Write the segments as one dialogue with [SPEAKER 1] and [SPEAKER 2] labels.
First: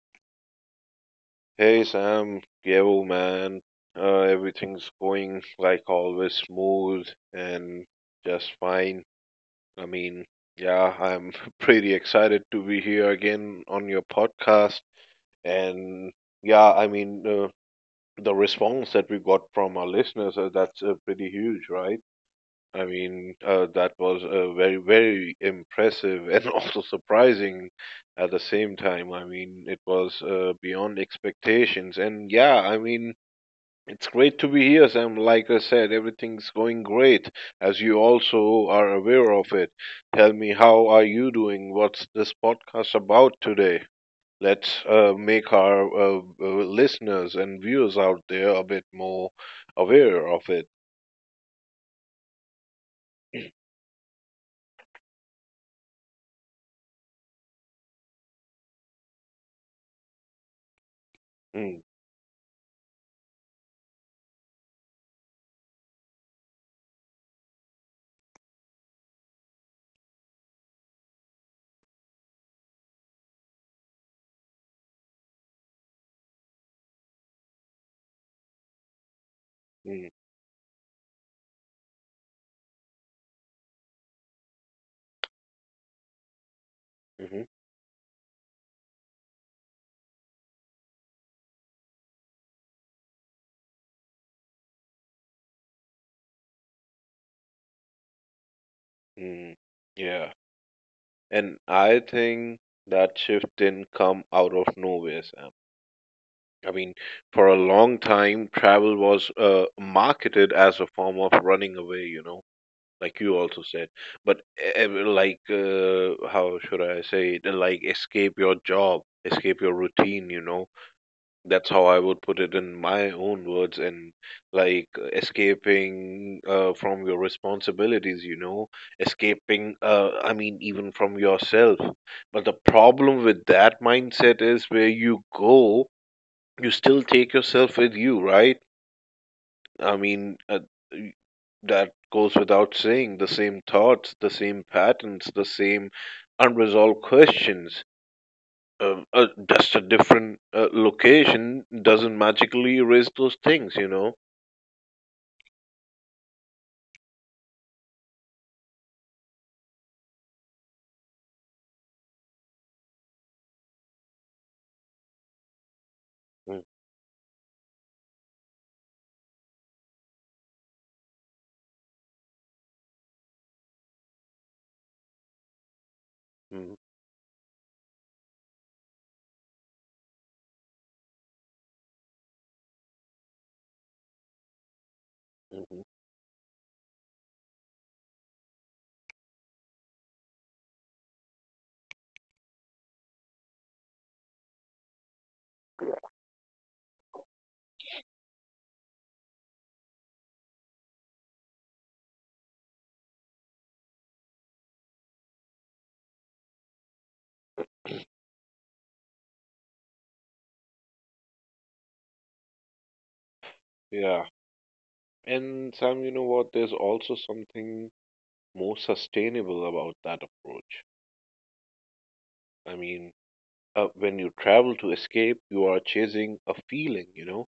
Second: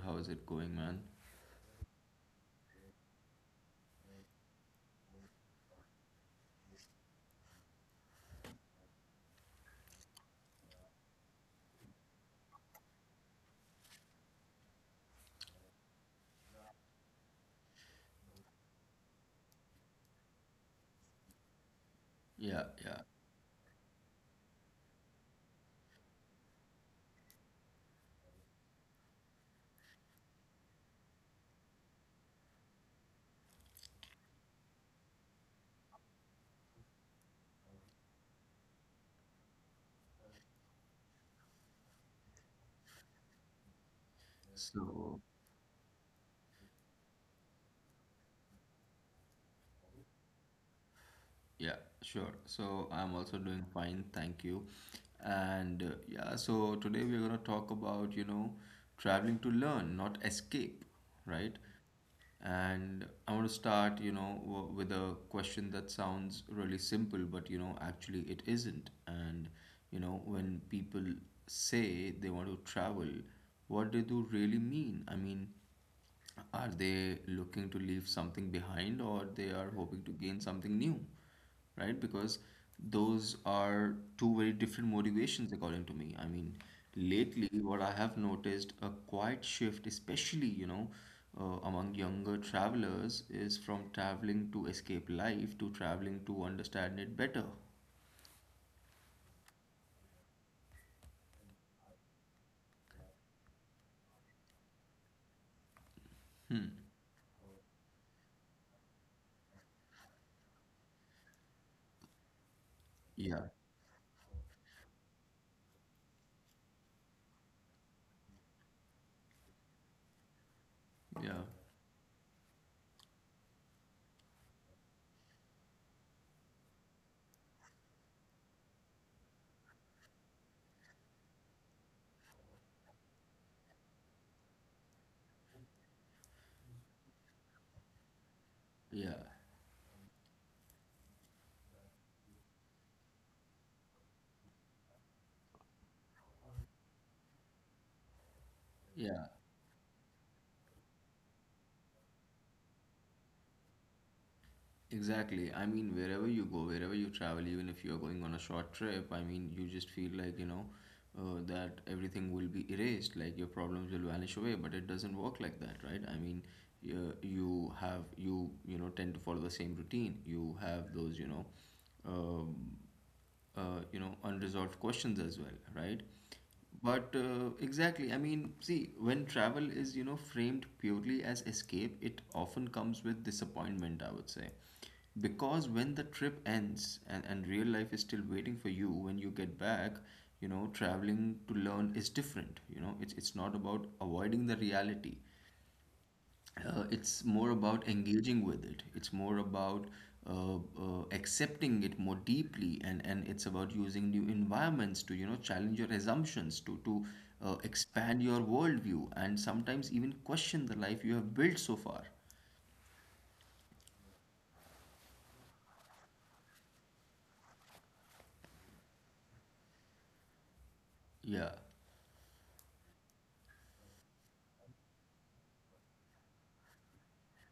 [SPEAKER 1] How is it going, man?
[SPEAKER 2] Hey Sam, yo man, everything's going like always smooth and just fine. I mean, yeah, I'm pretty excited to be here again on your podcast. And yeah, I mean, the response that we got from our listeners, that's pretty huge, right?
[SPEAKER 1] Yeah,
[SPEAKER 2] I
[SPEAKER 1] yeah.
[SPEAKER 2] mean, that was very, very impressive and also surprising at the same time. I mean, it was beyond expectations. And yeah, I mean, it's great to be here, Sam. Like I said, everything's going great, as you also are aware of it. Tell me, how are you doing? What's this podcast about today? Let's
[SPEAKER 1] So,
[SPEAKER 2] make our listeners and viewers out there a bit more aware of it.
[SPEAKER 1] Yeah, sure. So I'm also doing fine, thank you. And yeah, so today we're going to talk about, traveling to learn, not escape, right?
[SPEAKER 2] Mm.
[SPEAKER 1] And I want to start, you know, w with a question that sounds really simple, but you know, actually it isn't. And you know, when people say they want to travel, what do they really mean? I mean, are they looking to leave something behind, or they are hoping to
[SPEAKER 2] Mm.
[SPEAKER 1] gain something new? Right? Because those are two very different motivations according to me. I mean,
[SPEAKER 2] Mhm.
[SPEAKER 1] lately what I have noticed a quiet shift, especially, among younger travelers, is from traveling to escape life to traveling to understand it better.
[SPEAKER 2] Mm. Yeah. And I think that shift didn't come out of nowhere, Sam. I
[SPEAKER 1] Hmm.
[SPEAKER 2] mean, for a long time, travel was marketed as a form of running away, you know, like you
[SPEAKER 1] Yeah.
[SPEAKER 2] also said. But like, how should I say it? Like, escape your job, escape your routine, you know.
[SPEAKER 1] Yeah.
[SPEAKER 2] That's how I would put it in my own words. And like, escaping from your responsibilities, you know, escaping, I mean, even from yourself. But the problem with that mindset is where you go you still take yourself with you, right?
[SPEAKER 1] Yeah.
[SPEAKER 2] I mean, y- that goes without saying. The same thoughts, the same patterns, the same unresolved questions.
[SPEAKER 1] Yeah.
[SPEAKER 2] Just a different location doesn't magically erase those things, you know?
[SPEAKER 1] Exactly. I mean, wherever you go, wherever you travel, even if you're going on a short trip, I mean, you just feel like, you know, that everything will be erased, like your problems will vanish away, but it doesn't work like that, right? I mean,
[SPEAKER 2] Mm.
[SPEAKER 1] you have, you know, tend to follow the same routine. You have those, um, you know, unresolved questions as well, right?
[SPEAKER 2] Mm.
[SPEAKER 1] But exactly, I mean, see, when travel is, you know, framed purely as escape, it often comes with disappointment, I would say, because
[SPEAKER 2] Mhm.
[SPEAKER 1] when the trip ends, and real life is still waiting for you when you get back. You know, traveling to learn is different. You know, it's not about avoiding the reality. It's more about engaging with it. It's more about accepting it more deeply, and it's about using new environments to, you know, challenge your assumptions, to expand your worldview, and sometimes even question the life you have built so far.
[SPEAKER 2] Yeah. And Sam, you know what? There's also something more sustainable about that approach.
[SPEAKER 1] Yeah,
[SPEAKER 2] I mean, when you travel to escape, you are chasing a feeling, you know.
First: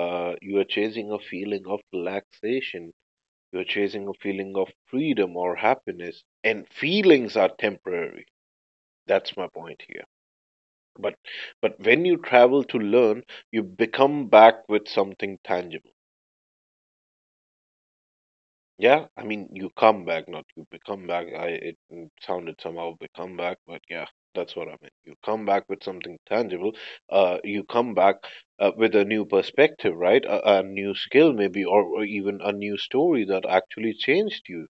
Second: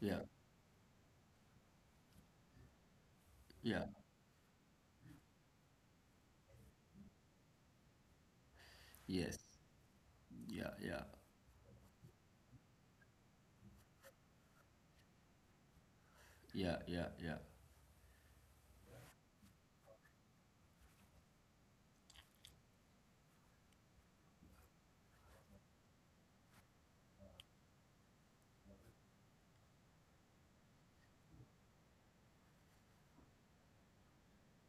[SPEAKER 1] yeah,
[SPEAKER 2] You are chasing a feeling of relaxation. You are
[SPEAKER 1] yeah,
[SPEAKER 2] chasing a feeling of freedom or happiness. And feelings are temporary. That's
[SPEAKER 1] yes,
[SPEAKER 2] my point here.
[SPEAKER 1] yeah, yeah,
[SPEAKER 2] But when you travel to learn, you become back with something tangible.
[SPEAKER 1] yeah, yeah, yeah.
[SPEAKER 2] Yeah, I mean, you come back, not you become back. I it mm, sounded somehow become back, but yeah, that's what I meant. You come back with something tangible. You come back with a new perspective, right? A new skill, maybe, or even a new story that actually changed you.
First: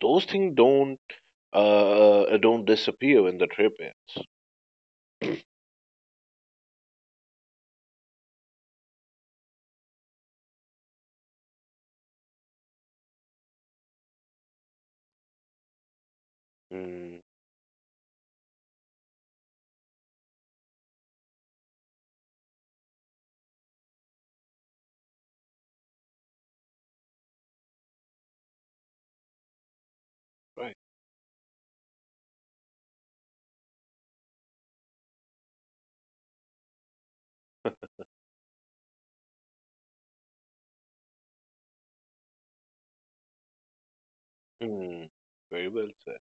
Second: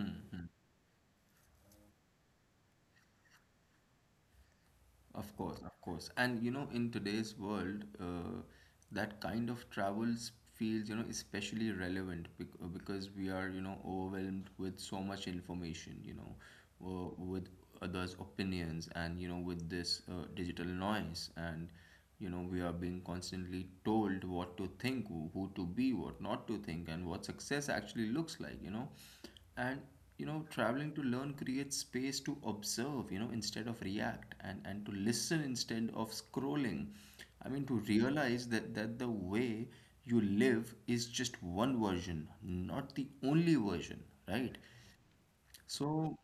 [SPEAKER 2] Those things don't disappear when the trip ends.
[SPEAKER 1] Of course, of course. And you know, in today's world, that kind of travels feels, you know, especially relevant because we are, you know, overwhelmed with so much information, you know,
[SPEAKER 2] Mm.
[SPEAKER 1] with others' opinions and, you know, with this digital noise. And, you know, we are being constantly told what to think, who to be, what not to think, and what success actually looks like, you know. And you know,
[SPEAKER 2] Right.
[SPEAKER 1] traveling to learn creates space to observe, you know, instead of react, and to listen instead of scrolling. I mean, to realize that the way you live is just one version, not the only version, right?
[SPEAKER 2] Mm. Very well said.
[SPEAKER 1] So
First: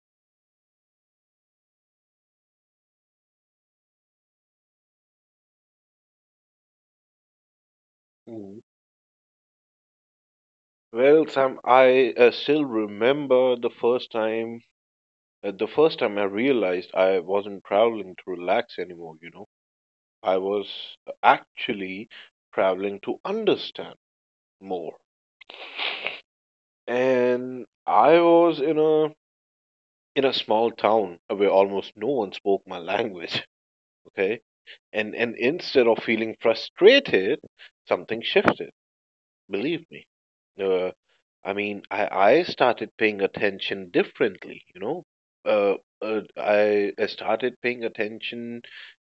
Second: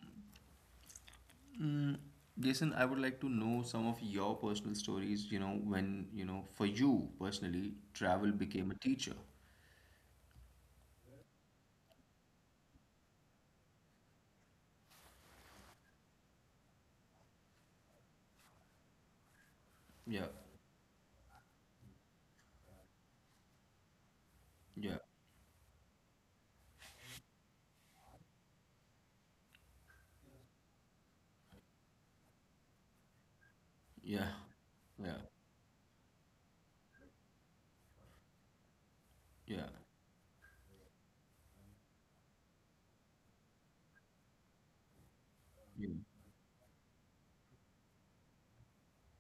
[SPEAKER 1] Jason, I would like to know some of your personal stories, you know, when, you know, for you personally travel
[SPEAKER 2] Mm.
[SPEAKER 1] became a teacher.
[SPEAKER 2] Well, Sam, I still remember the first time I realized I wasn't traveling to relax anymore, you know.
[SPEAKER 1] Yeah,
[SPEAKER 2] I was actually traveling to understand
[SPEAKER 1] yeah,
[SPEAKER 2] more. And I was in a small town where almost no one spoke my language,
[SPEAKER 1] yeah,
[SPEAKER 2] okay? And
[SPEAKER 1] yeah,
[SPEAKER 2] and instead of feeling frustrated, something shifted,
[SPEAKER 1] yeah,
[SPEAKER 2] believe me. Uh, I mean, I started paying attention differently, you know. Uh,
[SPEAKER 1] yeah,
[SPEAKER 2] I started paying attention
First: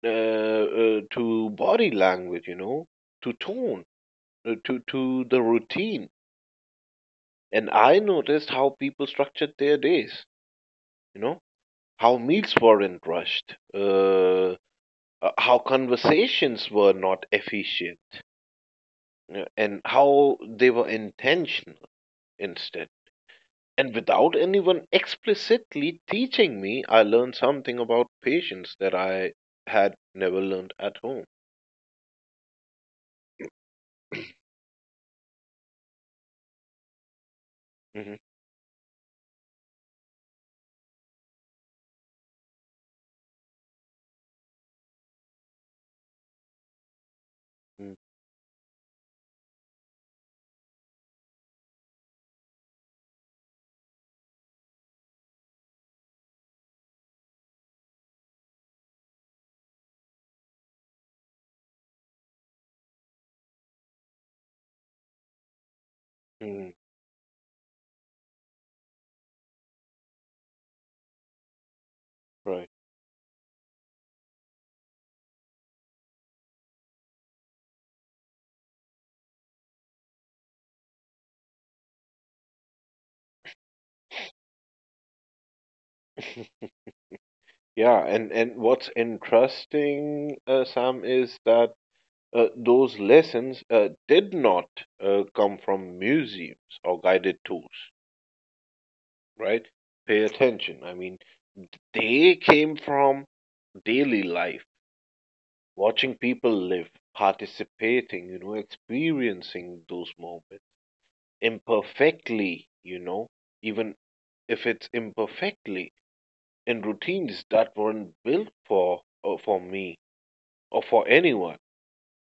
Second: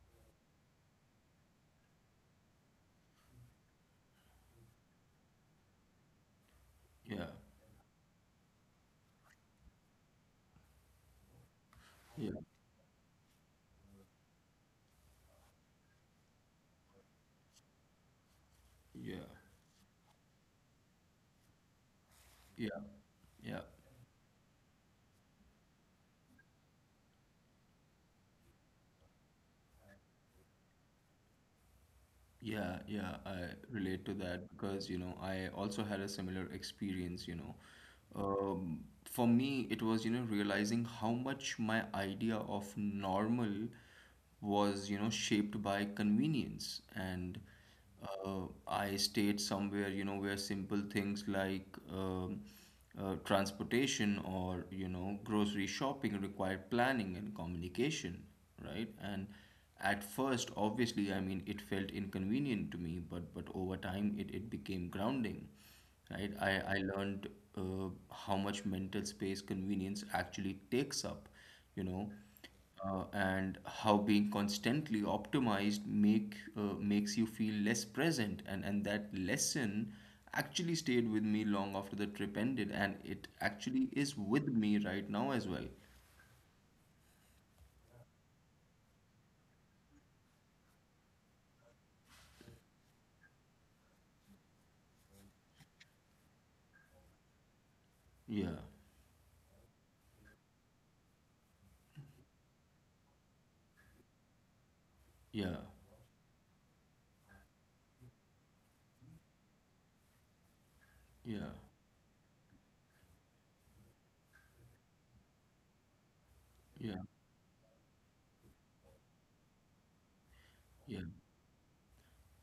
[SPEAKER 2] to body language, you know, to tone, to the routine,
[SPEAKER 1] yeah,
[SPEAKER 2] and I noticed how people structured their days, you know, how
[SPEAKER 1] yeah,
[SPEAKER 2] meals weren't rushed, how conversations were not efficient,
[SPEAKER 1] yeah,
[SPEAKER 2] and how they were intentional
[SPEAKER 1] yeah,
[SPEAKER 2] instead.
[SPEAKER 1] yeah.
[SPEAKER 2] And without anyone explicitly teaching me, I learned something about patience that I had never learned at home.
[SPEAKER 1] Yeah, yeah, I relate to that because, you know, I also had a similar experience, you know.
[SPEAKER 2] Hmm.
[SPEAKER 1] For me, it was, you know, realizing how much my idea of normal was, you know, shaped by convenience. And I stayed somewhere, you know, where simple things like transportation or, you know, grocery shopping required planning and communication, right? And at first, obviously, I mean, it felt inconvenient to me, but over time, it became grounding, right? I
[SPEAKER 2] Hmm.
[SPEAKER 1] learned how much mental space convenience actually takes up, you know,
[SPEAKER 2] Right.
[SPEAKER 1] and how being constantly optimized makes you feel less present, and that lesson actually stayed with me long after the trip ended, and it actually is with me right now as well.
[SPEAKER 2] Yeah, and what's interesting, Sam, is that those lessons did not come from museums or guided tours,
[SPEAKER 1] Yeah,
[SPEAKER 2] right? Pay attention. I mean, they came from daily life,
[SPEAKER 1] yeah,
[SPEAKER 2] watching people live, participating, you know, experiencing those moments
[SPEAKER 1] yeah,
[SPEAKER 2] imperfectly, you know, even if it's imperfectly in
[SPEAKER 1] yeah,
[SPEAKER 2] routines that weren't built for me or
[SPEAKER 1] yeah,
[SPEAKER 2] for anyone.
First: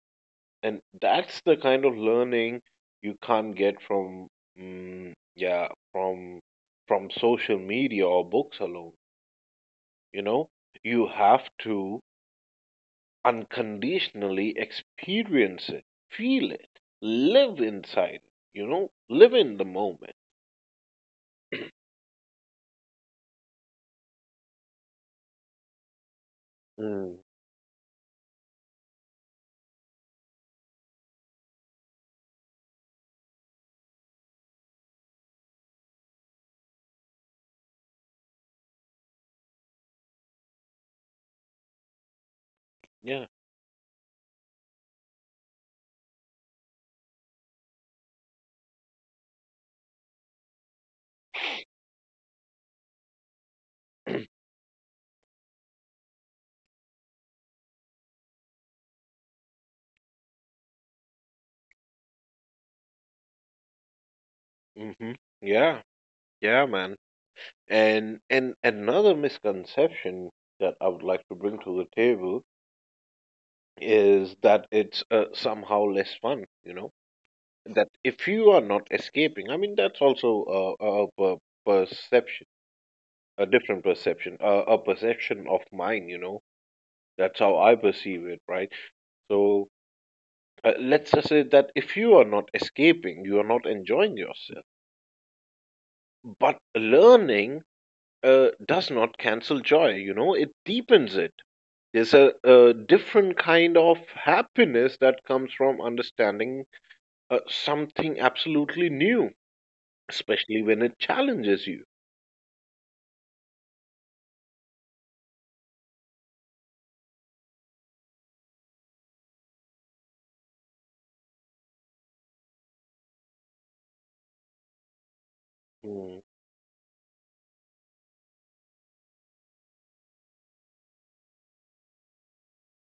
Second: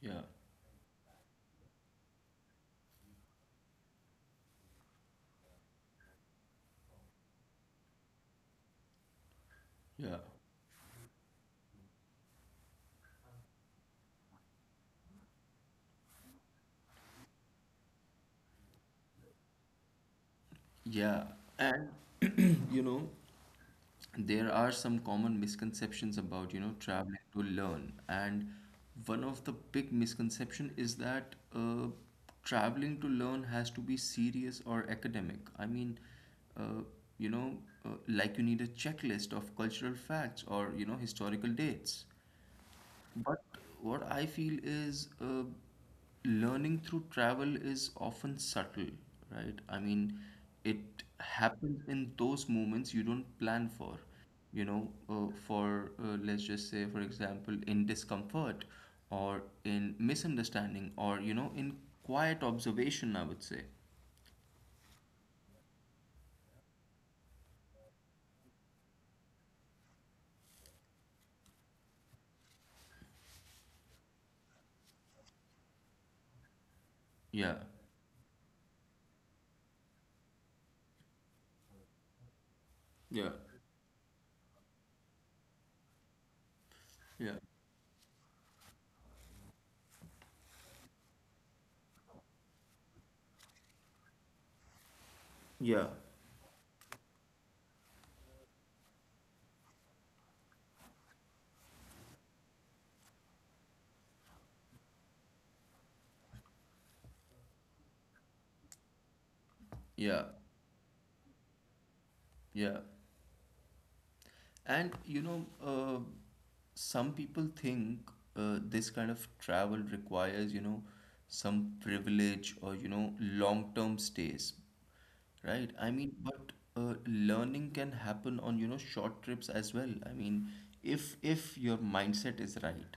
[SPEAKER 1] yeah,
[SPEAKER 2] And that's the kind of learning you can't get from mm, yeah, from social media or books alone,
[SPEAKER 1] yeah.
[SPEAKER 2] you know? You have to unconditionally experience it, feel it, live inside it, you know? Live in the moment.
[SPEAKER 1] Yeah, and you know, there are some common misconceptions about, you know,
[SPEAKER 2] Mm.
[SPEAKER 1] traveling to learn. And one of the big misconception is that traveling to learn has to be serious or academic. I mean, uh, you know, like, you need a checklist of cultural facts or, you know, historical dates.
[SPEAKER 2] Yeah.
[SPEAKER 1] But what I feel is, learning through travel is often subtle, right? I mean, it happens in those moments you don't plan for. You know, for let's just say, for example, in discomfort or in misunderstanding or, you know, in quiet observation, I would say.
[SPEAKER 2] Hmm. Yeah, yeah, man. And another misconception that I would like to bring to the table is that it's somehow less fun, you know?
[SPEAKER 1] Yeah,
[SPEAKER 2] That if you are not escaping, I mean, that's also a perception,
[SPEAKER 1] Yeah.
[SPEAKER 2] a different perception, a perception of mine, you know. That's
[SPEAKER 1] yeah,
[SPEAKER 2] how I perceive it, right? So let's just say that if you are not escaping, you are not enjoying yourself.
[SPEAKER 1] Yeah.
[SPEAKER 2] But learning does not cancel joy, you know, it deepens it. There's a different kind of happiness that comes from understanding something absolutely new,
[SPEAKER 1] yeah,
[SPEAKER 2] especially when it challenges you.
[SPEAKER 1] yeah. And you know, some people think this kind of travel requires, you know, some privilege or, you know, long-term stays, right? I mean,
[SPEAKER 2] Hmm.
[SPEAKER 1] but learning can happen on, you know, short trips as well. I mean, if your mindset is right.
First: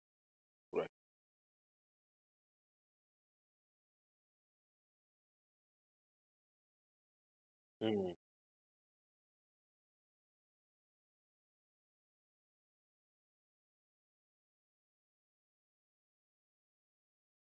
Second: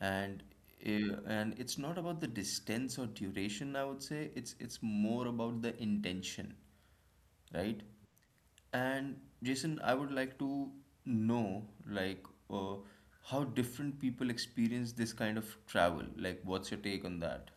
[SPEAKER 1] And
[SPEAKER 2] Right.
[SPEAKER 1] and it's not about the distance or duration, I would say. It's more about the intention, right?
[SPEAKER 2] Mm.
[SPEAKER 1] And Jason, I would like to know, like, uh, how different people experience this kind of travel. Like, what's your take on that?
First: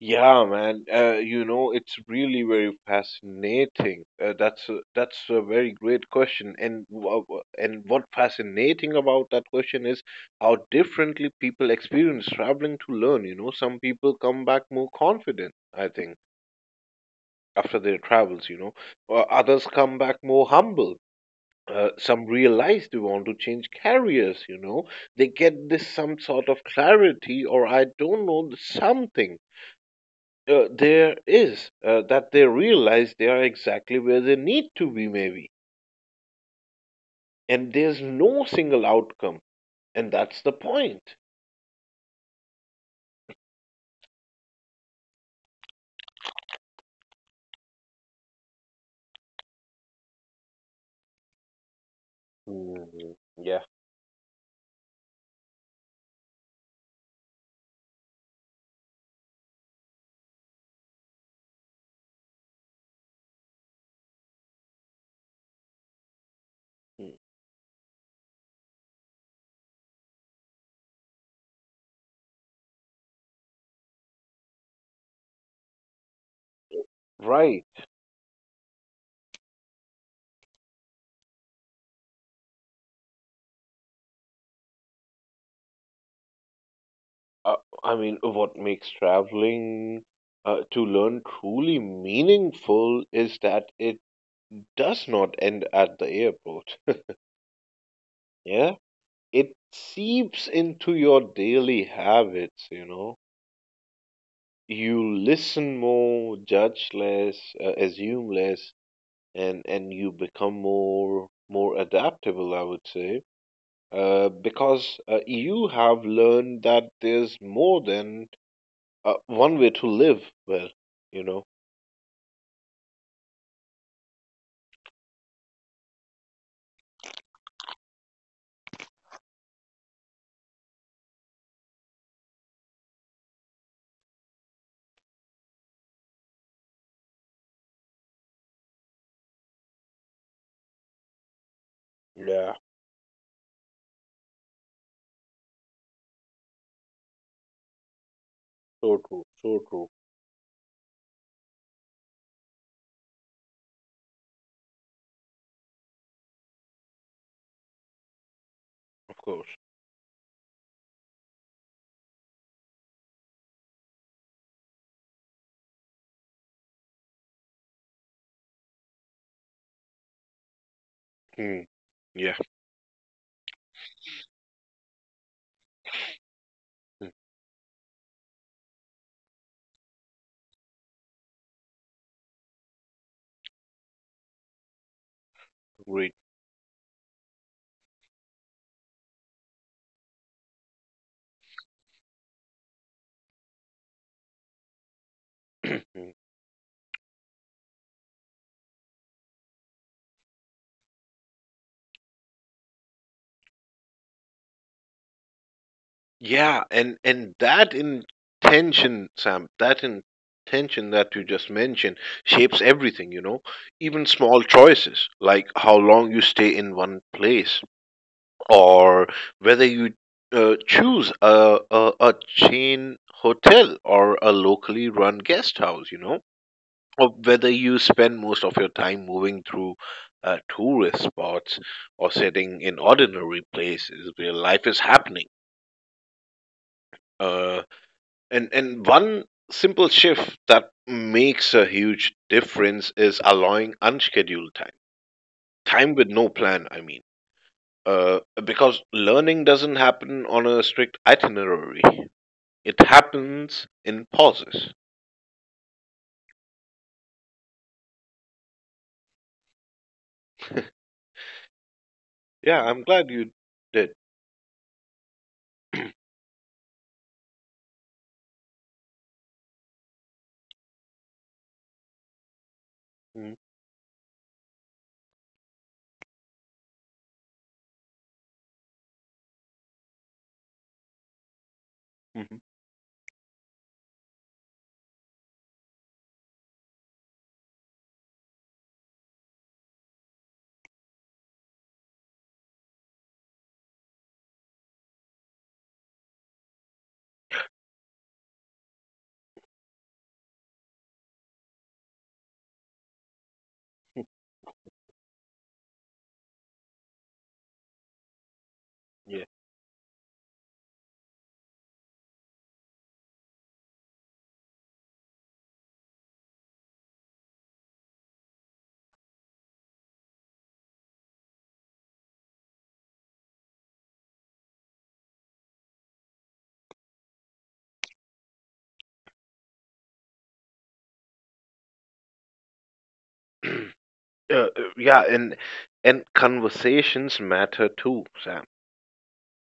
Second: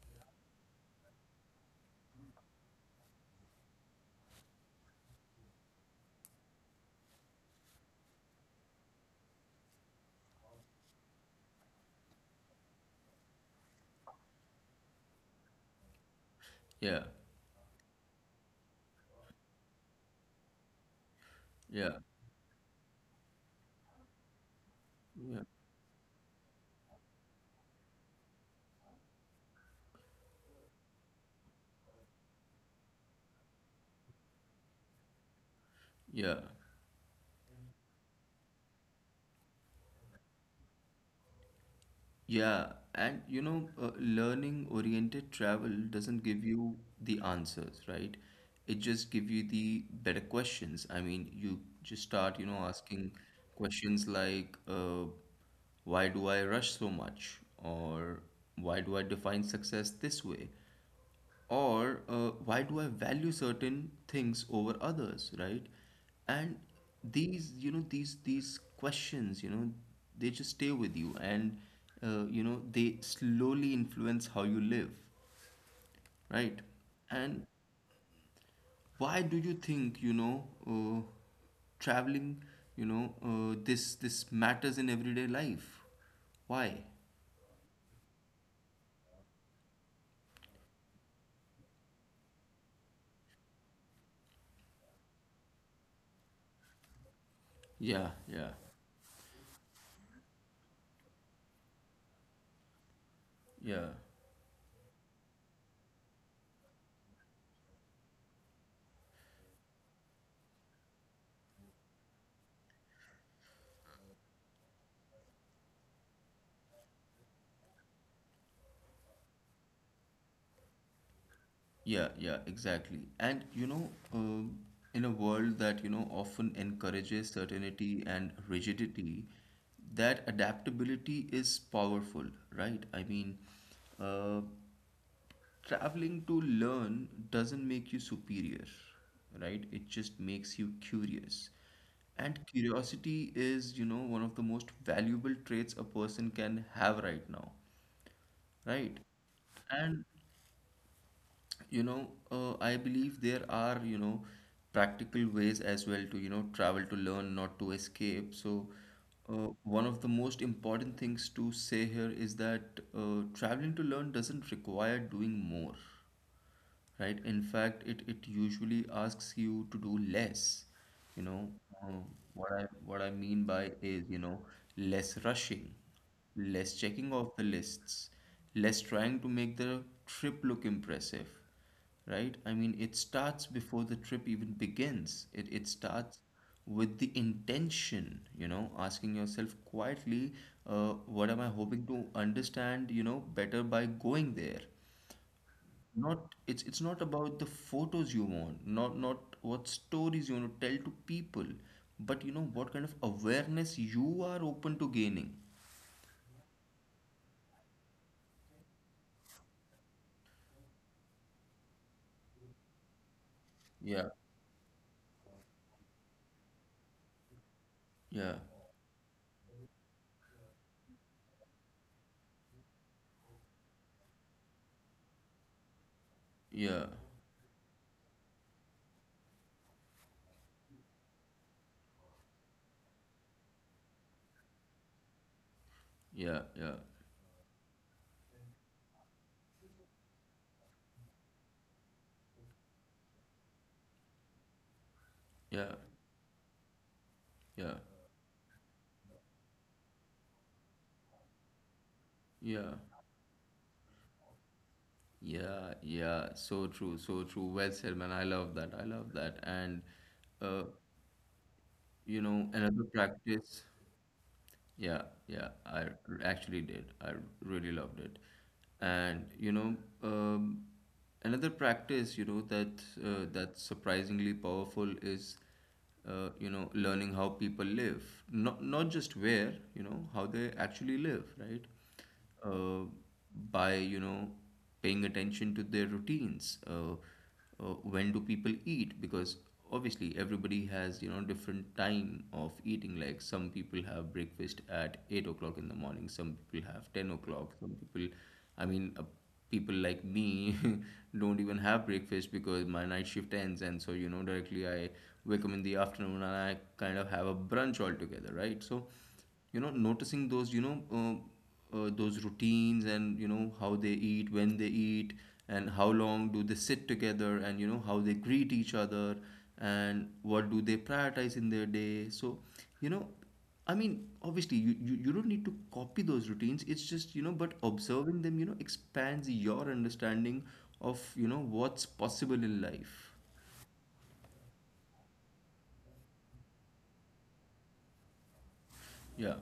[SPEAKER 2] Yeah, man. You know, it's really very fascinating. That's a very great question. And what fascinating about that question is how differently people experience traveling to learn. You know, some people come back more confident, I think,
[SPEAKER 1] Yeah,
[SPEAKER 2] after their travels. You know, others come back more humble.
[SPEAKER 1] yeah,
[SPEAKER 2] Some realize they want to change careers. You know, they
[SPEAKER 1] yeah,
[SPEAKER 2] get this some sort of clarity, or I don't know something. There is that they realize they are exactly where they need to be, maybe,
[SPEAKER 1] yeah.
[SPEAKER 2] and there's no single outcome, and that's the point.
[SPEAKER 1] Yeah, and you know, learning oriented travel doesn't give you the answers, right? It just gives you the better questions. I mean, you just start, you know, asking
[SPEAKER 2] Hmm. Yeah.
[SPEAKER 1] questions like, why do I rush so much? Or why do I define success this way? Or why do I value certain things over others, right? And
[SPEAKER 2] Mm.
[SPEAKER 1] these you know, these questions, you know, they just stay with you, and you know, they slowly influence how you live, right? And
[SPEAKER 2] Right.
[SPEAKER 1] why do you think, you know, traveling, you know, this matters in everyday life? Why?
[SPEAKER 2] Uh, I mean, what makes traveling to learn truly meaningful is that it does not end at the airport.
[SPEAKER 1] Yeah, yeah,
[SPEAKER 2] Yeah, it seeps into your daily habits, you know.
[SPEAKER 1] yeah.
[SPEAKER 2] You listen more, judge less, assume less, and you become more adaptable, I would say, because you have learned that there's more than one way to live well. You know.
[SPEAKER 1] Yeah, yeah, exactly. And you know, in a world that, you know, often encourages certainty and rigidity, that adaptability is powerful, right? I mean, uh, traveling to learn doesn't make you superior, right? It just makes you curious. And
[SPEAKER 2] Yeah.
[SPEAKER 1] curiosity is, you know, one of the most valuable traits a person can have right now, right?
[SPEAKER 2] So true. So true.
[SPEAKER 1] And you know, I believe there are, you know, practical ways as well to, you know, travel to learn, not to escape. So
[SPEAKER 2] Of course.
[SPEAKER 1] one of the most important things to say here is that traveling to learn doesn't require doing more, right? In fact, it usually asks you to do less. You know,
[SPEAKER 2] Hmm.
[SPEAKER 1] uh,
[SPEAKER 2] Yeah.
[SPEAKER 1] what I mean by is, you know, less rushing, less
[SPEAKER 2] Hmm.
[SPEAKER 1] checking off the lists, less trying to make the trip look impressive, right? I mean, it starts before the trip even begins. It
[SPEAKER 2] Great.
[SPEAKER 1] starts with the intention, you know, asking yourself quietly, what am I hoping to understand, you know, better by going there? Not It's not about the photos you want, not, not what stories you want to tell to people, but you know, what kind of awareness you are open to gaining.
[SPEAKER 2] Yeah, and that intention, Sam, that intention that you just mentioned shapes everything. You know, even
[SPEAKER 1] Yeah,
[SPEAKER 2] small choices like how long you stay in one place
[SPEAKER 1] yeah,
[SPEAKER 2] or whether you choose a chain hotel or a locally run guest house, you know,
[SPEAKER 1] yeah,
[SPEAKER 2] or whether you spend most of your time moving through tourist spots or sitting in ordinary places where life is happening.
[SPEAKER 1] yeah, yeah,
[SPEAKER 2] Uh, and one simple shift that makes a huge difference is allowing unscheduled time,
[SPEAKER 1] yeah,
[SPEAKER 2] time with no plan, I mean.
[SPEAKER 1] yeah,
[SPEAKER 2] Because learning doesn't happen on a strict itinerary.
[SPEAKER 1] yeah,
[SPEAKER 2] It happens in pauses.
[SPEAKER 1] yeah, yeah. So true, so true. Well said, man. I love that. I love that. And uh, you know,
[SPEAKER 2] Yeah, I'm
[SPEAKER 1] another
[SPEAKER 2] glad you
[SPEAKER 1] practice.
[SPEAKER 2] did.
[SPEAKER 1] Yeah, yeah, actually did. I really loved it. And you know, um, another practice, you know, that
[SPEAKER 2] Mhm.
[SPEAKER 1] that's surprisingly powerful is, you know, learning how people live. Not just where, you know, how they actually live, right?
[SPEAKER 2] Mhm.
[SPEAKER 1] uh, by you know, paying attention to their routines, when do people eat, because obviously, everybody has, you know, different time of eating. Like, some people have breakfast at 8 o'clock in the morning, some people have 10 o'clock, some people, I mean, people like me don't even have breakfast, because my night shift ends, and so,
[SPEAKER 2] Mhm.
[SPEAKER 1] you know, directly I wake up in the afternoon, and I kind of have a brunch altogether, right? So,
[SPEAKER 2] Yeah.
[SPEAKER 1] you know, noticing those, you know, those routines, and you know, how they eat, when they eat, and how long do they sit together, and you know, how they greet each other, and what do they prioritize in their day. So, you know, I mean, obviously, you don't need to copy those routines. It's just, you know, but observing them, you know, expands your understanding of, you know, what's possible in life.
[SPEAKER 2] Yeah, and conversations matter too, Sam.
[SPEAKER 1] Yeah,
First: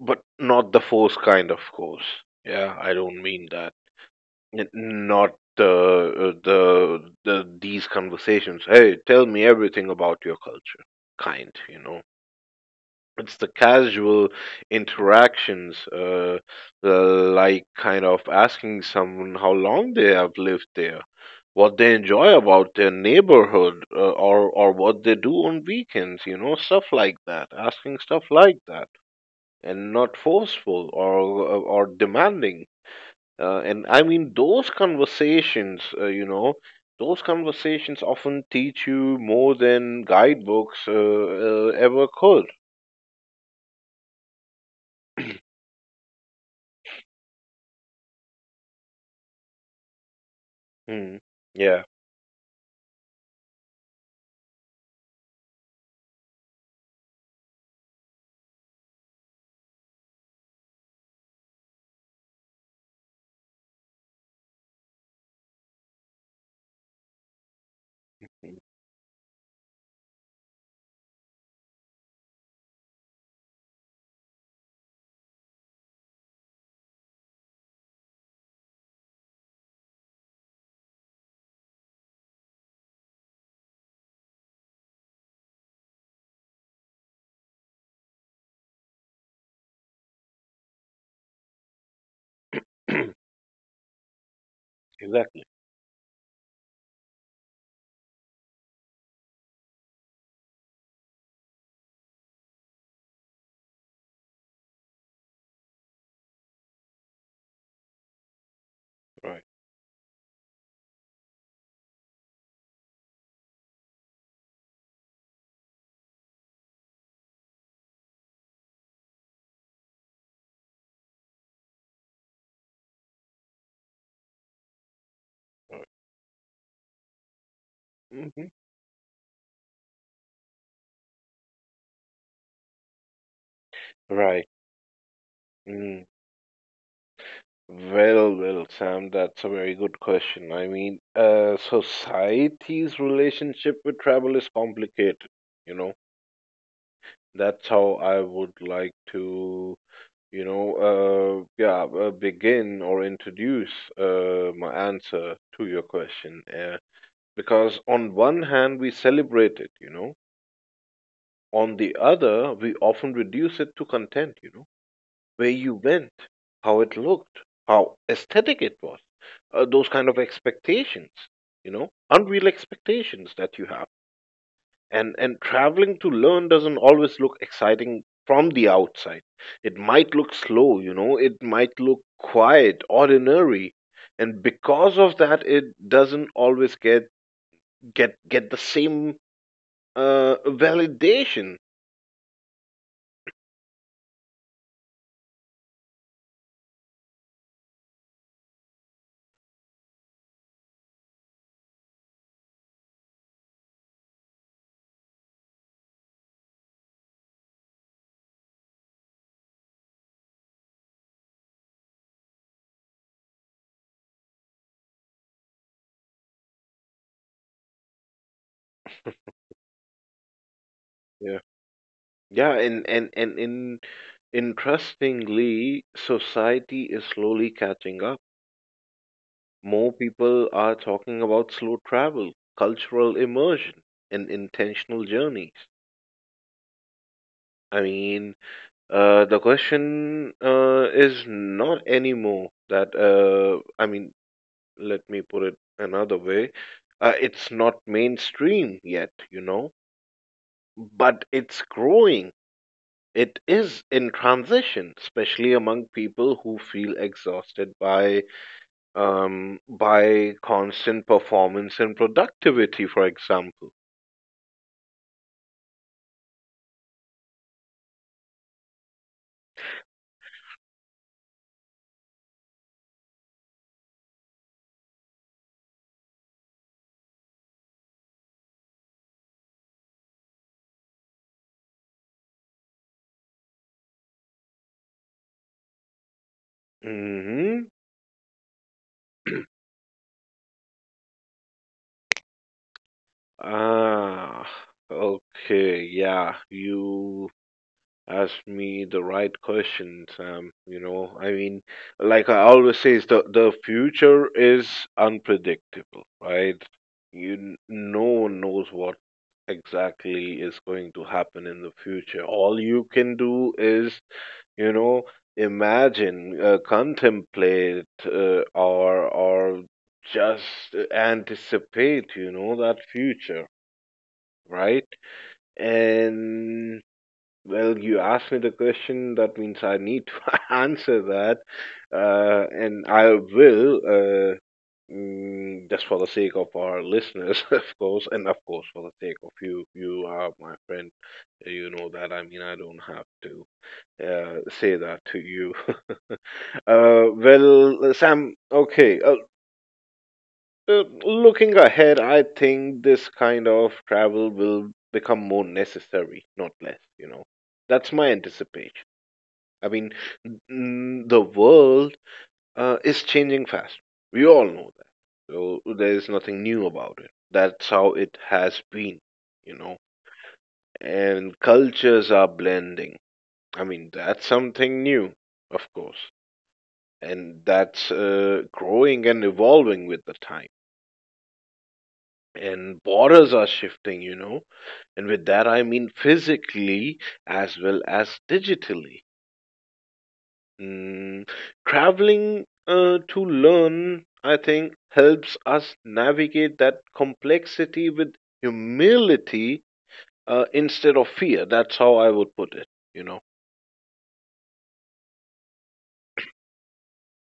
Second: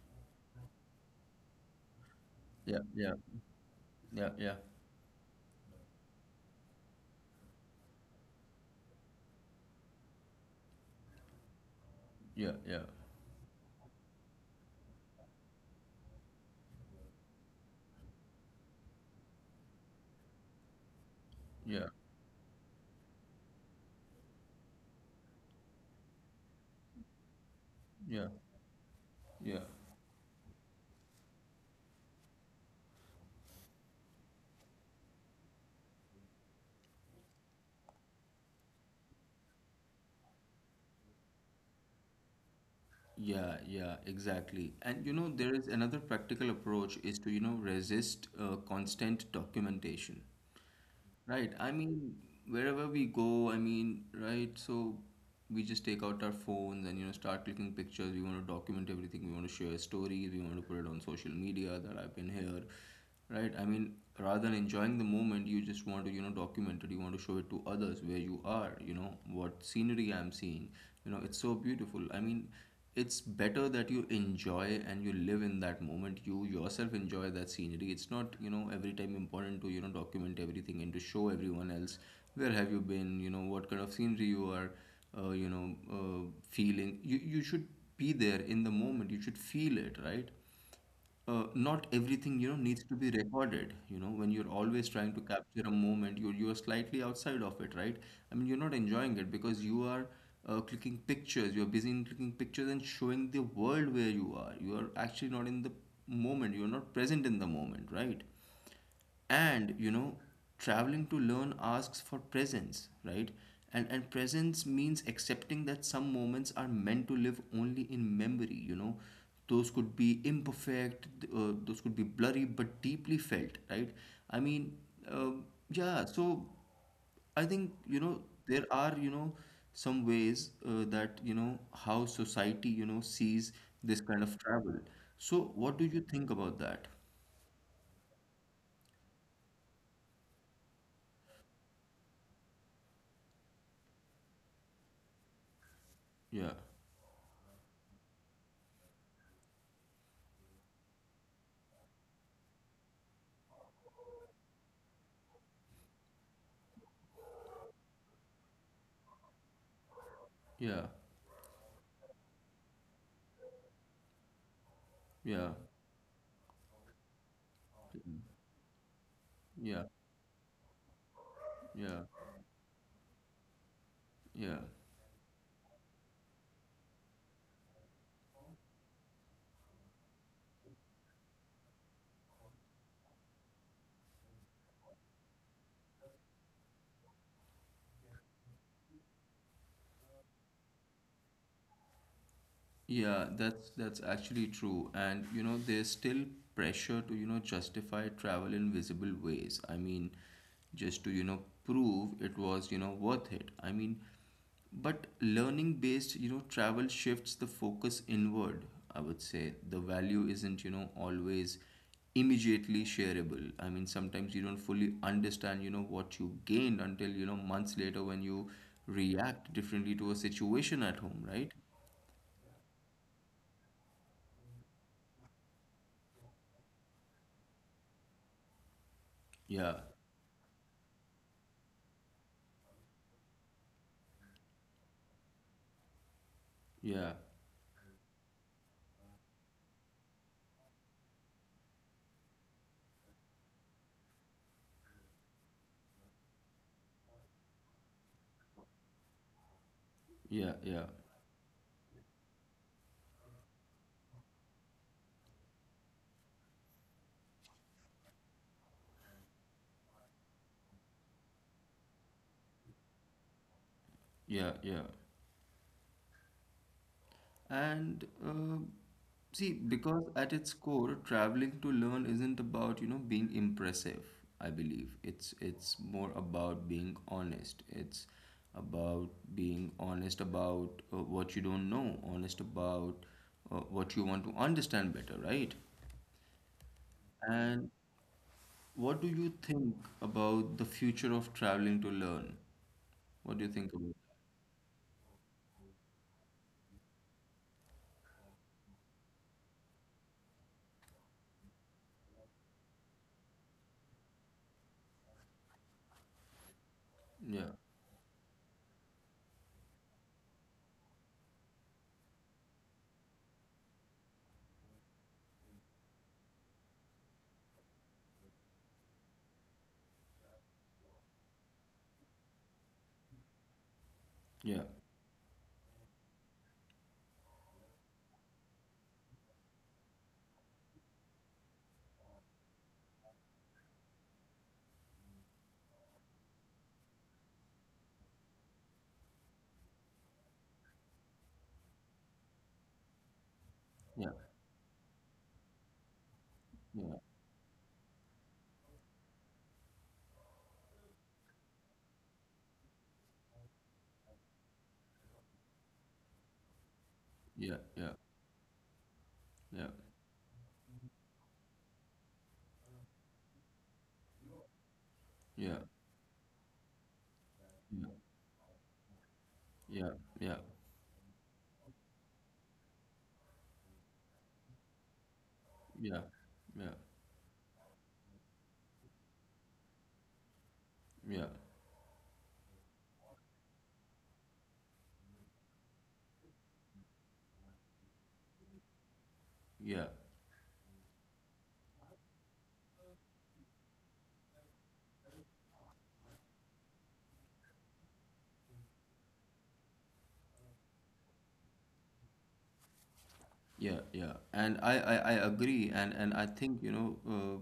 [SPEAKER 2] But not the forced kind, of course. Yeah,
[SPEAKER 1] yeah,
[SPEAKER 2] I
[SPEAKER 1] yeah,
[SPEAKER 2] don't mean that.
[SPEAKER 1] yeah, yeah,
[SPEAKER 2] N- Not these conversations. Hey, tell me everything about your culture. Kind, you know.
[SPEAKER 1] yeah, yeah,
[SPEAKER 2] It's the casual interactions like kind of asking someone how long they have lived there, what
[SPEAKER 1] yeah,
[SPEAKER 2] they enjoy about their neighborhood, or what they do on weekends, you know, stuff like that, asking stuff
[SPEAKER 1] yeah,
[SPEAKER 2] like that,
[SPEAKER 1] yeah.
[SPEAKER 2] and not forceful or demanding, and I mean, those conversations, you know, those conversations often teach you more than guidebooks ever could.
[SPEAKER 1] Yeah, yeah, exactly. And you know, there is another practical approach is to, you know, resist constant documentation,
[SPEAKER 2] Hmm.
[SPEAKER 1] right? I
[SPEAKER 2] Yeah.
[SPEAKER 1] mean, wherever we go, I mean, right? So we just take out our phones and, you know, start clicking pictures. We want to document everything. We want to share stories. We want to put it on social media that I've been here, right? I mean, rather than enjoying the moment, you just want to, you know, document it. You want to show it to others where you are, you know, what scenery I'm seeing. You know, it's so beautiful. I mean, it's better that you enjoy and you live in that moment, you yourself enjoy that scenery. It's not, you know, every time important to, you know, document everything and to show everyone else where have you been, you know, what kind of scenery you are you know feeling. You should be there in the moment, you should feel it, right? Not everything, you know, needs to be recorded. You know, when you're always trying to
[SPEAKER 2] Exactly.
[SPEAKER 1] capture a moment, you're slightly outside of it, right? I mean, you're not enjoying it because you are clicking pictures. You're busy in clicking pictures and showing the world where you are. You are actually not in the moment, you're not present in the moment, right?
[SPEAKER 2] Right.
[SPEAKER 1] And you know, traveling to learn asks for presence, right? And presence means accepting that some moments are meant to live only in memory, you know. Those could be imperfect, those could be blurry but deeply felt, right? I mean, um yeah, so I think, you know,
[SPEAKER 2] Hmm.
[SPEAKER 1] there are, you know, some ways that, you know, how society, you know, sees this kind of
[SPEAKER 2] Right.
[SPEAKER 1] travel. So what do you
[SPEAKER 2] Mm.
[SPEAKER 1] think about that?
[SPEAKER 2] Well, Sam, that's a very good question. I mean, society's relationship with travel is complicated, you know.
[SPEAKER 1] Yeah,
[SPEAKER 2] That's how I would like to, you know, yeah, begin or introduce my answer to your question. Because on one hand, we celebrate it, you know.
[SPEAKER 1] yeah,
[SPEAKER 2] On the other, we often reduce it to content, you know, where
[SPEAKER 1] yeah.
[SPEAKER 2] you went, how it looked, how
[SPEAKER 1] Mm.
[SPEAKER 2] aesthetic it was,
[SPEAKER 1] Yeah,
[SPEAKER 2] those kind of expectations, you know,
[SPEAKER 1] yeah,
[SPEAKER 2] unreal expectations that you have.
[SPEAKER 1] yeah.
[SPEAKER 2] And traveling to learn doesn't always look exciting from the outside. It might look slow, you know, it might look quiet, ordinary, and because of that, it doesn't always get the same validation.
[SPEAKER 1] Yeah, that's actually true. And you know, there's still pressure to, you know, justify travel in visible ways. I mean, just to, you know, prove it was, you know, worth it. I mean, but learning based, you know, travel shifts the focus inward, I would say. The value isn't, you know, always immediately shareable. I mean, sometimes you don't fully understand, you know, what you gained until, you know, months later when you react differently to a situation at home,
[SPEAKER 2] Yeah.
[SPEAKER 1] right?
[SPEAKER 2] Yeah, and in interestingly, society is slowly catching up.
[SPEAKER 1] Yeah.
[SPEAKER 2] More people are talking about slow travel, cultural immersion, and intentional journeys.
[SPEAKER 1] Yeah,
[SPEAKER 2] I mean, the question is not anymore that. I mean, let me put it another way. It's not mainstream yet, you know,
[SPEAKER 1] yeah, yeah,
[SPEAKER 2] but it's growing. It is in transition, especially among people who feel exhausted by constant performance and productivity, for example.
[SPEAKER 1] yeah, yeah. And see, because at its core, traveling to learn isn't about, you know, being impressive, I believe. It's more about being honest. It's about being honest about what you don't know, honest about what you want to understand better, right? And
[SPEAKER 2] Hmm.
[SPEAKER 1] what do you think about the future of traveling to learn? What do you think about that?
[SPEAKER 2] Ah, okay, yeah, you ask me the right questions. You know, I mean, like I always say, is the future is unpredictable, right?
[SPEAKER 1] Yeah,
[SPEAKER 2] No one knows what exactly is going to happen in the future. All you can do is, you know, imagine, contemplate, or just anticipate, you know, that future,
[SPEAKER 1] yeah,
[SPEAKER 2] right? And well, you asked me the question. That means I need to answer that, and I will. Just for the sake of our listeners, of course, and of course for the sake of you, you are my friend. You know that. I mean, I don't have to
[SPEAKER 1] yeah,
[SPEAKER 2] say that to you.
[SPEAKER 1] yeah.
[SPEAKER 2] Well, Sam. Okay. Looking ahead, I think this kind of travel will become more necessary, not less. You know,
[SPEAKER 1] Yeah, yeah,
[SPEAKER 2] that's my anticipation.
[SPEAKER 1] yeah,
[SPEAKER 2] I mean, the world is changing fast. We all know that.
[SPEAKER 1] yeah,
[SPEAKER 2] So there is nothing new about it. That's how it has been, you know.
[SPEAKER 1] yeah, yeah,
[SPEAKER 2] And cultures are blending. I mean, that's something new, of
[SPEAKER 1] yeah,
[SPEAKER 2] course.
[SPEAKER 1] yeah, yeah,
[SPEAKER 2] And that's growing and evolving with the time.
[SPEAKER 1] yeah,
[SPEAKER 2] And borders are shifting, you know. And with that, I mean physically as well as digitally.
[SPEAKER 1] yeah,
[SPEAKER 2] Mm, Traveling to learn, I think, helps us navigate that complexity with humility instead of fear. That's how I would put it, you know.
[SPEAKER 1] yeah, yeah. And I agree, and I think, you know,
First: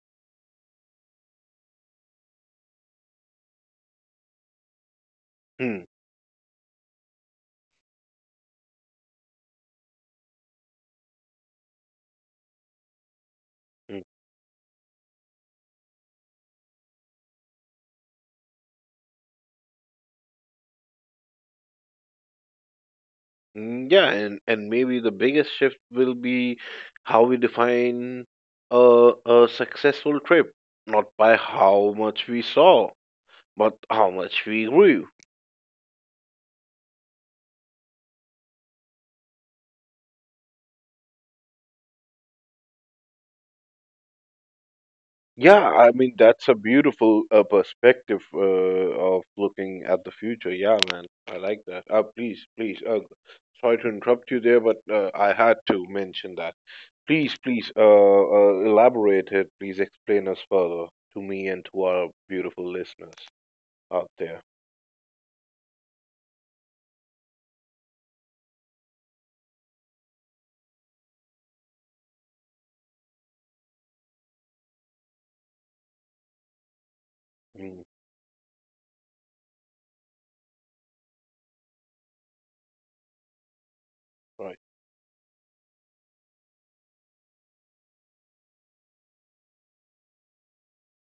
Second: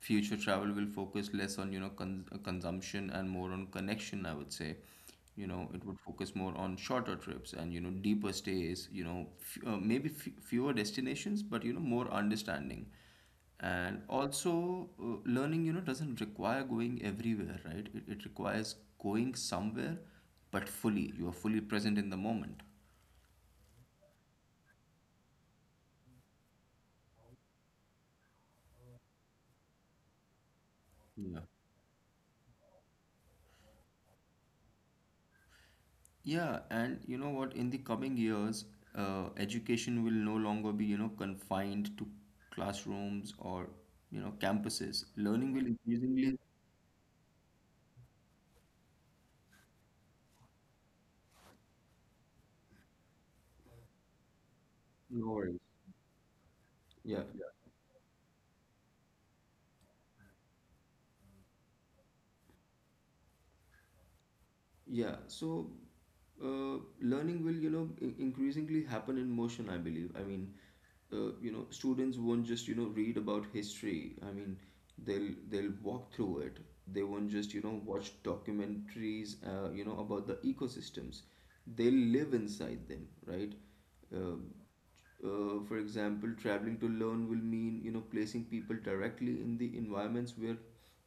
[SPEAKER 1] future travel will focus less on, you know, consumption and more on connection, I would say. You know, it
[SPEAKER 2] Hmm.
[SPEAKER 1] would focus more on shorter trips and, you know, deeper stays, you know, maybe fewer destinations but, you know, more understanding.
[SPEAKER 2] Hmm.
[SPEAKER 1] And also learning, you know, doesn't require going everywhere, right? It requires going somewhere, but fully. You are fully present in the moment.
[SPEAKER 2] Hmm. Yeah, and maybe the biggest shift will be how we define a successful trip, not by
[SPEAKER 1] Yeah.
[SPEAKER 2] how much we saw, but how much we grew.
[SPEAKER 1] Yeah, and you know what? In the coming years, education will no longer be, you know, confined to classrooms or, you know, campuses. Learning will
[SPEAKER 2] Yeah, I mean
[SPEAKER 1] increasingly.
[SPEAKER 2] that's a beautiful perspective of looking at the future. Yeah, man, I like that. Please, please. Sorry to interrupt you there, but
[SPEAKER 1] No
[SPEAKER 2] I had
[SPEAKER 1] worries.
[SPEAKER 2] to mention that.
[SPEAKER 1] Yeah.
[SPEAKER 2] Please, please, elaborate it. Please explain us further to me and to our beautiful listeners out there.
[SPEAKER 1] Yeah, so learning will, you know, increasingly happen in motion, I believe. I mean, you know, students won't just, you know, read about history. I mean, they'll walk through it. They won't just, you know,
[SPEAKER 2] Mm.
[SPEAKER 1] watch documentaries, you know, about the ecosystems. They'll live inside them, right? Um
[SPEAKER 2] Right.
[SPEAKER 1] for example, traveling to learn will mean, you know, placing people directly in the environments where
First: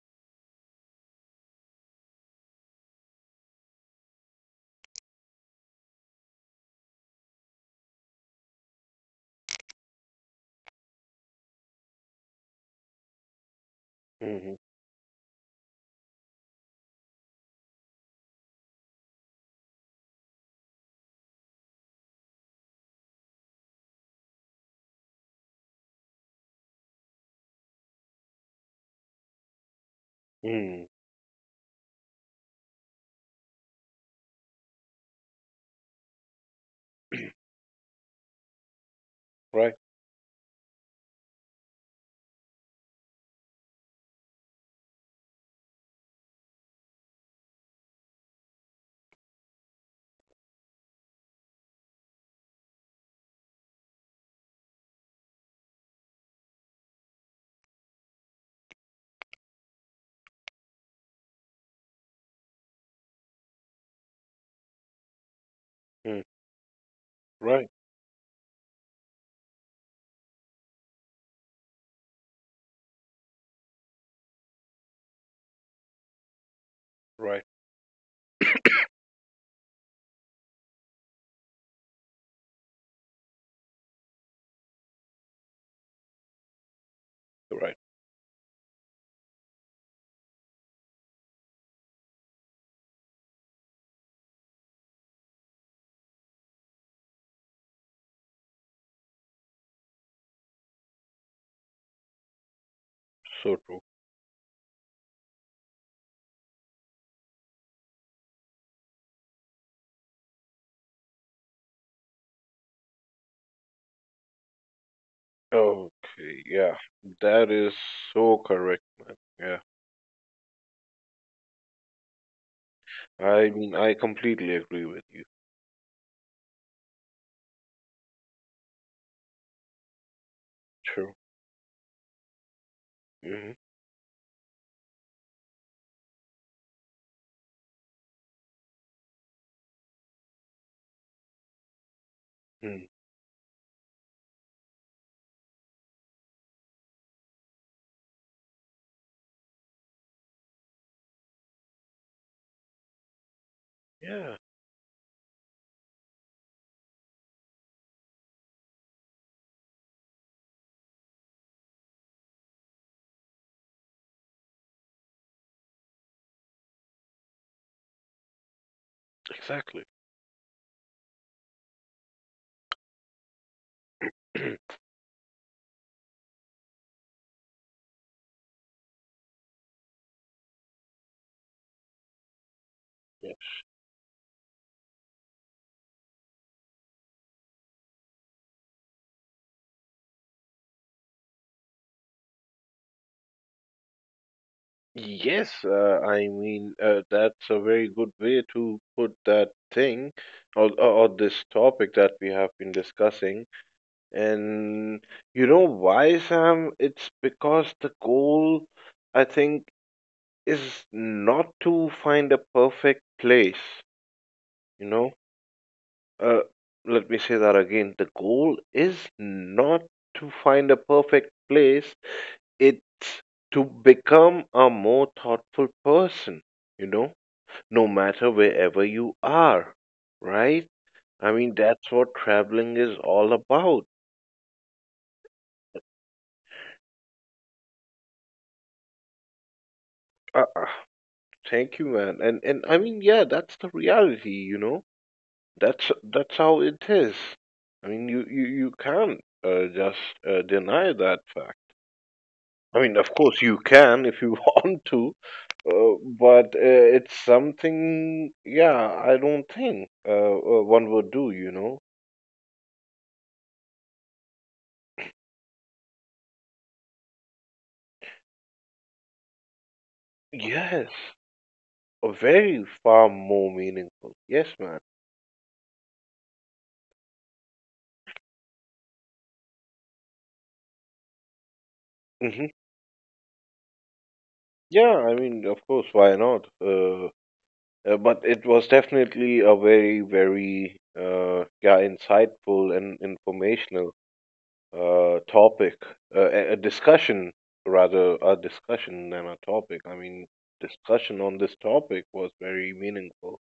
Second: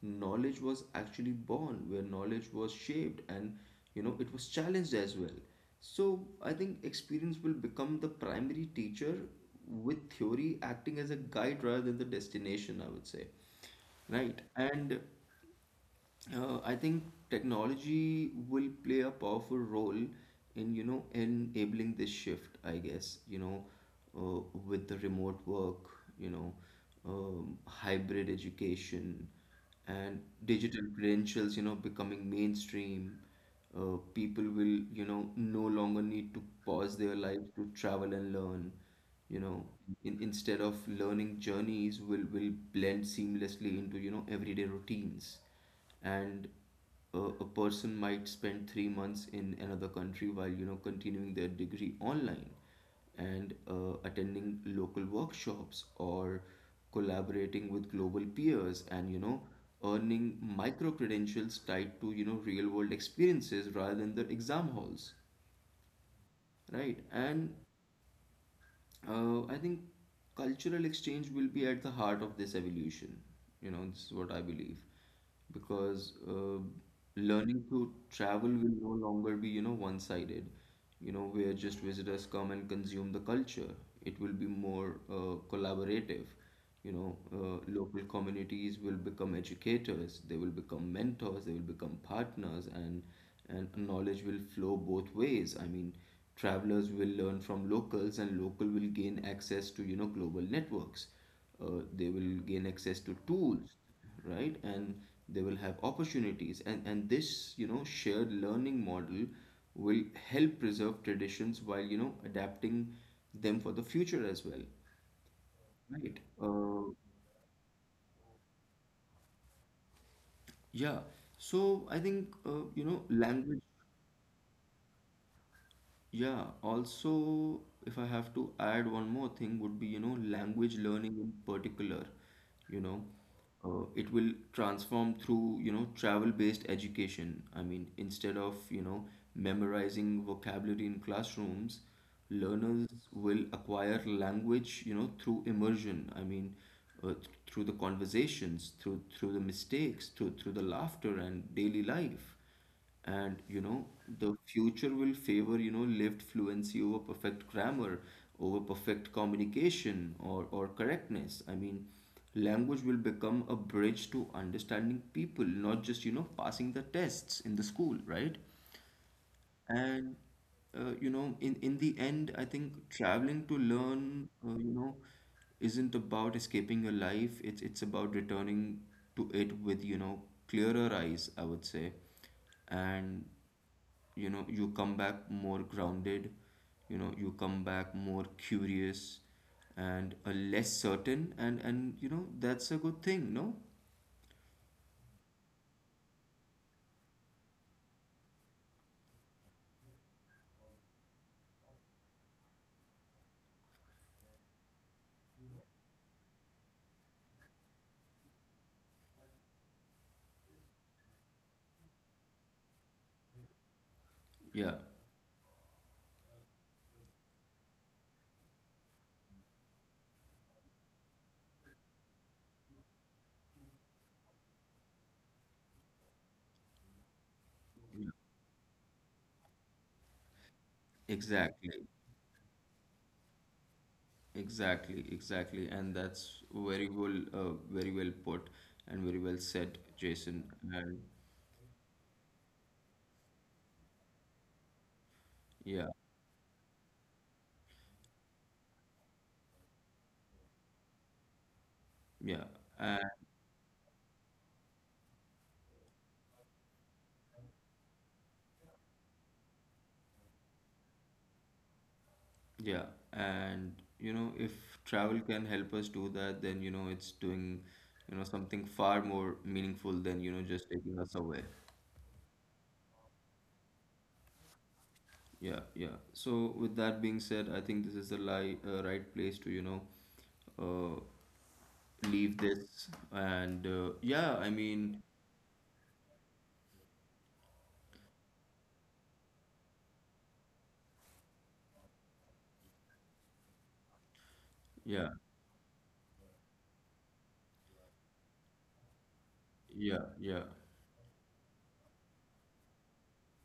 [SPEAKER 1] knowledge was actually born, where knowledge was shaped, and, you know, it was challenged as well. So I think experience will become the primary teacher, with theory acting as a guide rather than the destination, I would say. Right.
[SPEAKER 2] Hmm.
[SPEAKER 1] And I think technology will play a powerful role in, you know, enabling this shift. I guess, you know, uh, with the remote work, you know, hybrid education, and digital
[SPEAKER 2] Mm.
[SPEAKER 1] credentials, you know, becoming mainstream. People will, you know, no longer need to pause their lives to travel and learn. You know,
[SPEAKER 2] Right.
[SPEAKER 1] instead of, learning journeys will blend seamlessly into, you know, everyday routines. And a person might spend 3 months in another country while, you know, continuing their degree online and attending local workshops, or collaborating with global peers, and, you know, earning micro credentials tied to, you know, real world experiences rather than the exam halls,
[SPEAKER 2] Mm.
[SPEAKER 1] right? And
[SPEAKER 2] Right.
[SPEAKER 1] I think cultural exchange will be at the heart of this evolution. You know, this is what I believe. Because
[SPEAKER 2] Right.
[SPEAKER 1] learning to travel will no longer be, you know, one-sided, you know, where just visitors come and consume the culture. It will be more collaborative. You know,
[SPEAKER 2] Right.
[SPEAKER 1] local communities will become educators, they will become mentors, they will become partners, and knowledge will flow both ways. I mean, travelers will learn from locals, and local will gain access to, you know, global networks. They will gain access to
[SPEAKER 2] So
[SPEAKER 1] tools,
[SPEAKER 2] true.
[SPEAKER 1] right? And they will have opportunities. And this, you know, shared learning model will help preserve traditions while, you know, adapting them for the future as well. Right.
[SPEAKER 2] Okay. Yeah, that is so correct, man. Yeah.
[SPEAKER 1] Yeah, so I think you know
[SPEAKER 2] I
[SPEAKER 1] language.
[SPEAKER 2] mean, I completely agree with you.
[SPEAKER 1] Yeah, also, if I have to add one more thing would be, you know, language
[SPEAKER 2] True.
[SPEAKER 1] learning in particular. You know,
[SPEAKER 2] Hmm.
[SPEAKER 1] it will transform through, you know, travel-based education. I mean, instead of, you know, memorizing vocabulary in classrooms, learners will acquire language, you know, through immersion. I mean, through the conversations, through the mistakes, through the laughter and daily life. And you know,
[SPEAKER 2] Yeah,
[SPEAKER 1] the future will favor, you know, lived fluency over perfect grammar, over perfect communication, or correctness. I mean, language will become a bridge to understanding people, not just, you know, passing the tests in the school, right?
[SPEAKER 2] exactly.
[SPEAKER 1] And you know, in the end, I think traveling to learn, you know, isn't about escaping your life. It's about returning to it with, you know, clearer eyes, I would say. And
[SPEAKER 2] Yeah.
[SPEAKER 1] you know, you come back more grounded, you know, you come back more curious, and less certain, and you know, that's a good thing, no?
[SPEAKER 2] Yes, I mean, that's a very good way to put that thing or this topic that we have been discussing. And you know why, Sam? It's because the goal, I think, is not to find a perfect place,
[SPEAKER 1] Yeah,
[SPEAKER 2] you know? Uh, Let me say that again. The goal is not to find a perfect place, it's to become a more thoughtful person, you know, no matter wherever you are, right? I mean,
[SPEAKER 1] exactly,
[SPEAKER 2] that's what traveling is all about.
[SPEAKER 1] exactly, exactly, and that's very well very well put and very well said, Jason.
[SPEAKER 2] Uh, uh,
[SPEAKER 1] And
[SPEAKER 2] Thank you, man. And I mean, yeah, that's the reality, you know.
[SPEAKER 1] yeah,
[SPEAKER 2] That's how it is. I mean, you can't just deny that fact.
[SPEAKER 1] yeah,
[SPEAKER 2] I mean,
[SPEAKER 1] and
[SPEAKER 2] of course, you can if you want to, but it's something, yeah, I don't think one would do, you know?
[SPEAKER 1] yeah, and you know, if travel can help us do that, then, you know, it's doing, you know, something far more meaningful than, you know, just
[SPEAKER 2] Yes,
[SPEAKER 1] taking us away.
[SPEAKER 2] a very far more meaningful. Yes, man.
[SPEAKER 1] Yeah, yeah. So with that being said, I think this is the li right place to, you know, uh, leave
[SPEAKER 2] Hmm.
[SPEAKER 1] this. And yeah, I
[SPEAKER 2] Yeah,
[SPEAKER 1] mean,
[SPEAKER 2] I mean, of course, why not? But it was definitely a very, very, yeah, insightful and informational
[SPEAKER 1] yeah,
[SPEAKER 2] topic, a discussion rather, a discussion than a topic. I
[SPEAKER 1] yeah,
[SPEAKER 2] mean,
[SPEAKER 1] yeah,
[SPEAKER 2] discussion on this topic was very meaningful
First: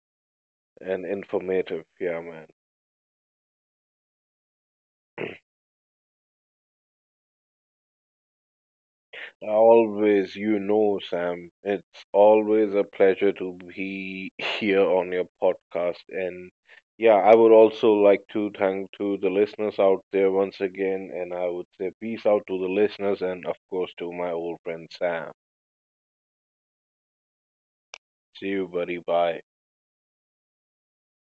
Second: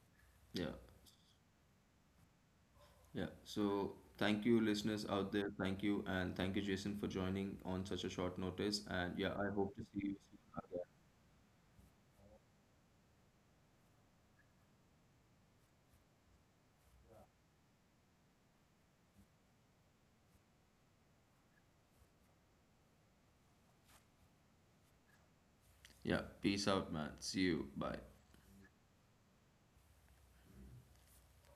[SPEAKER 1] yeah,
[SPEAKER 2] and informative. Yeah, man.
[SPEAKER 1] yeah. So thank you, listeners out there. Thank you, and thank you, Jason, for joining on such a short notice. And yeah, I hope to see you
[SPEAKER 2] Always, you
[SPEAKER 1] soon again.
[SPEAKER 2] know, Sam, it's always a pleasure to be here on your podcast. And yeah, I would also like to thank to the listeners out there once again. And I would say peace out to the listeners and of course to my old friend Sam.
[SPEAKER 1] Yeah, peace out, man. See you. Bye.
[SPEAKER 2] See you, buddy. Bye.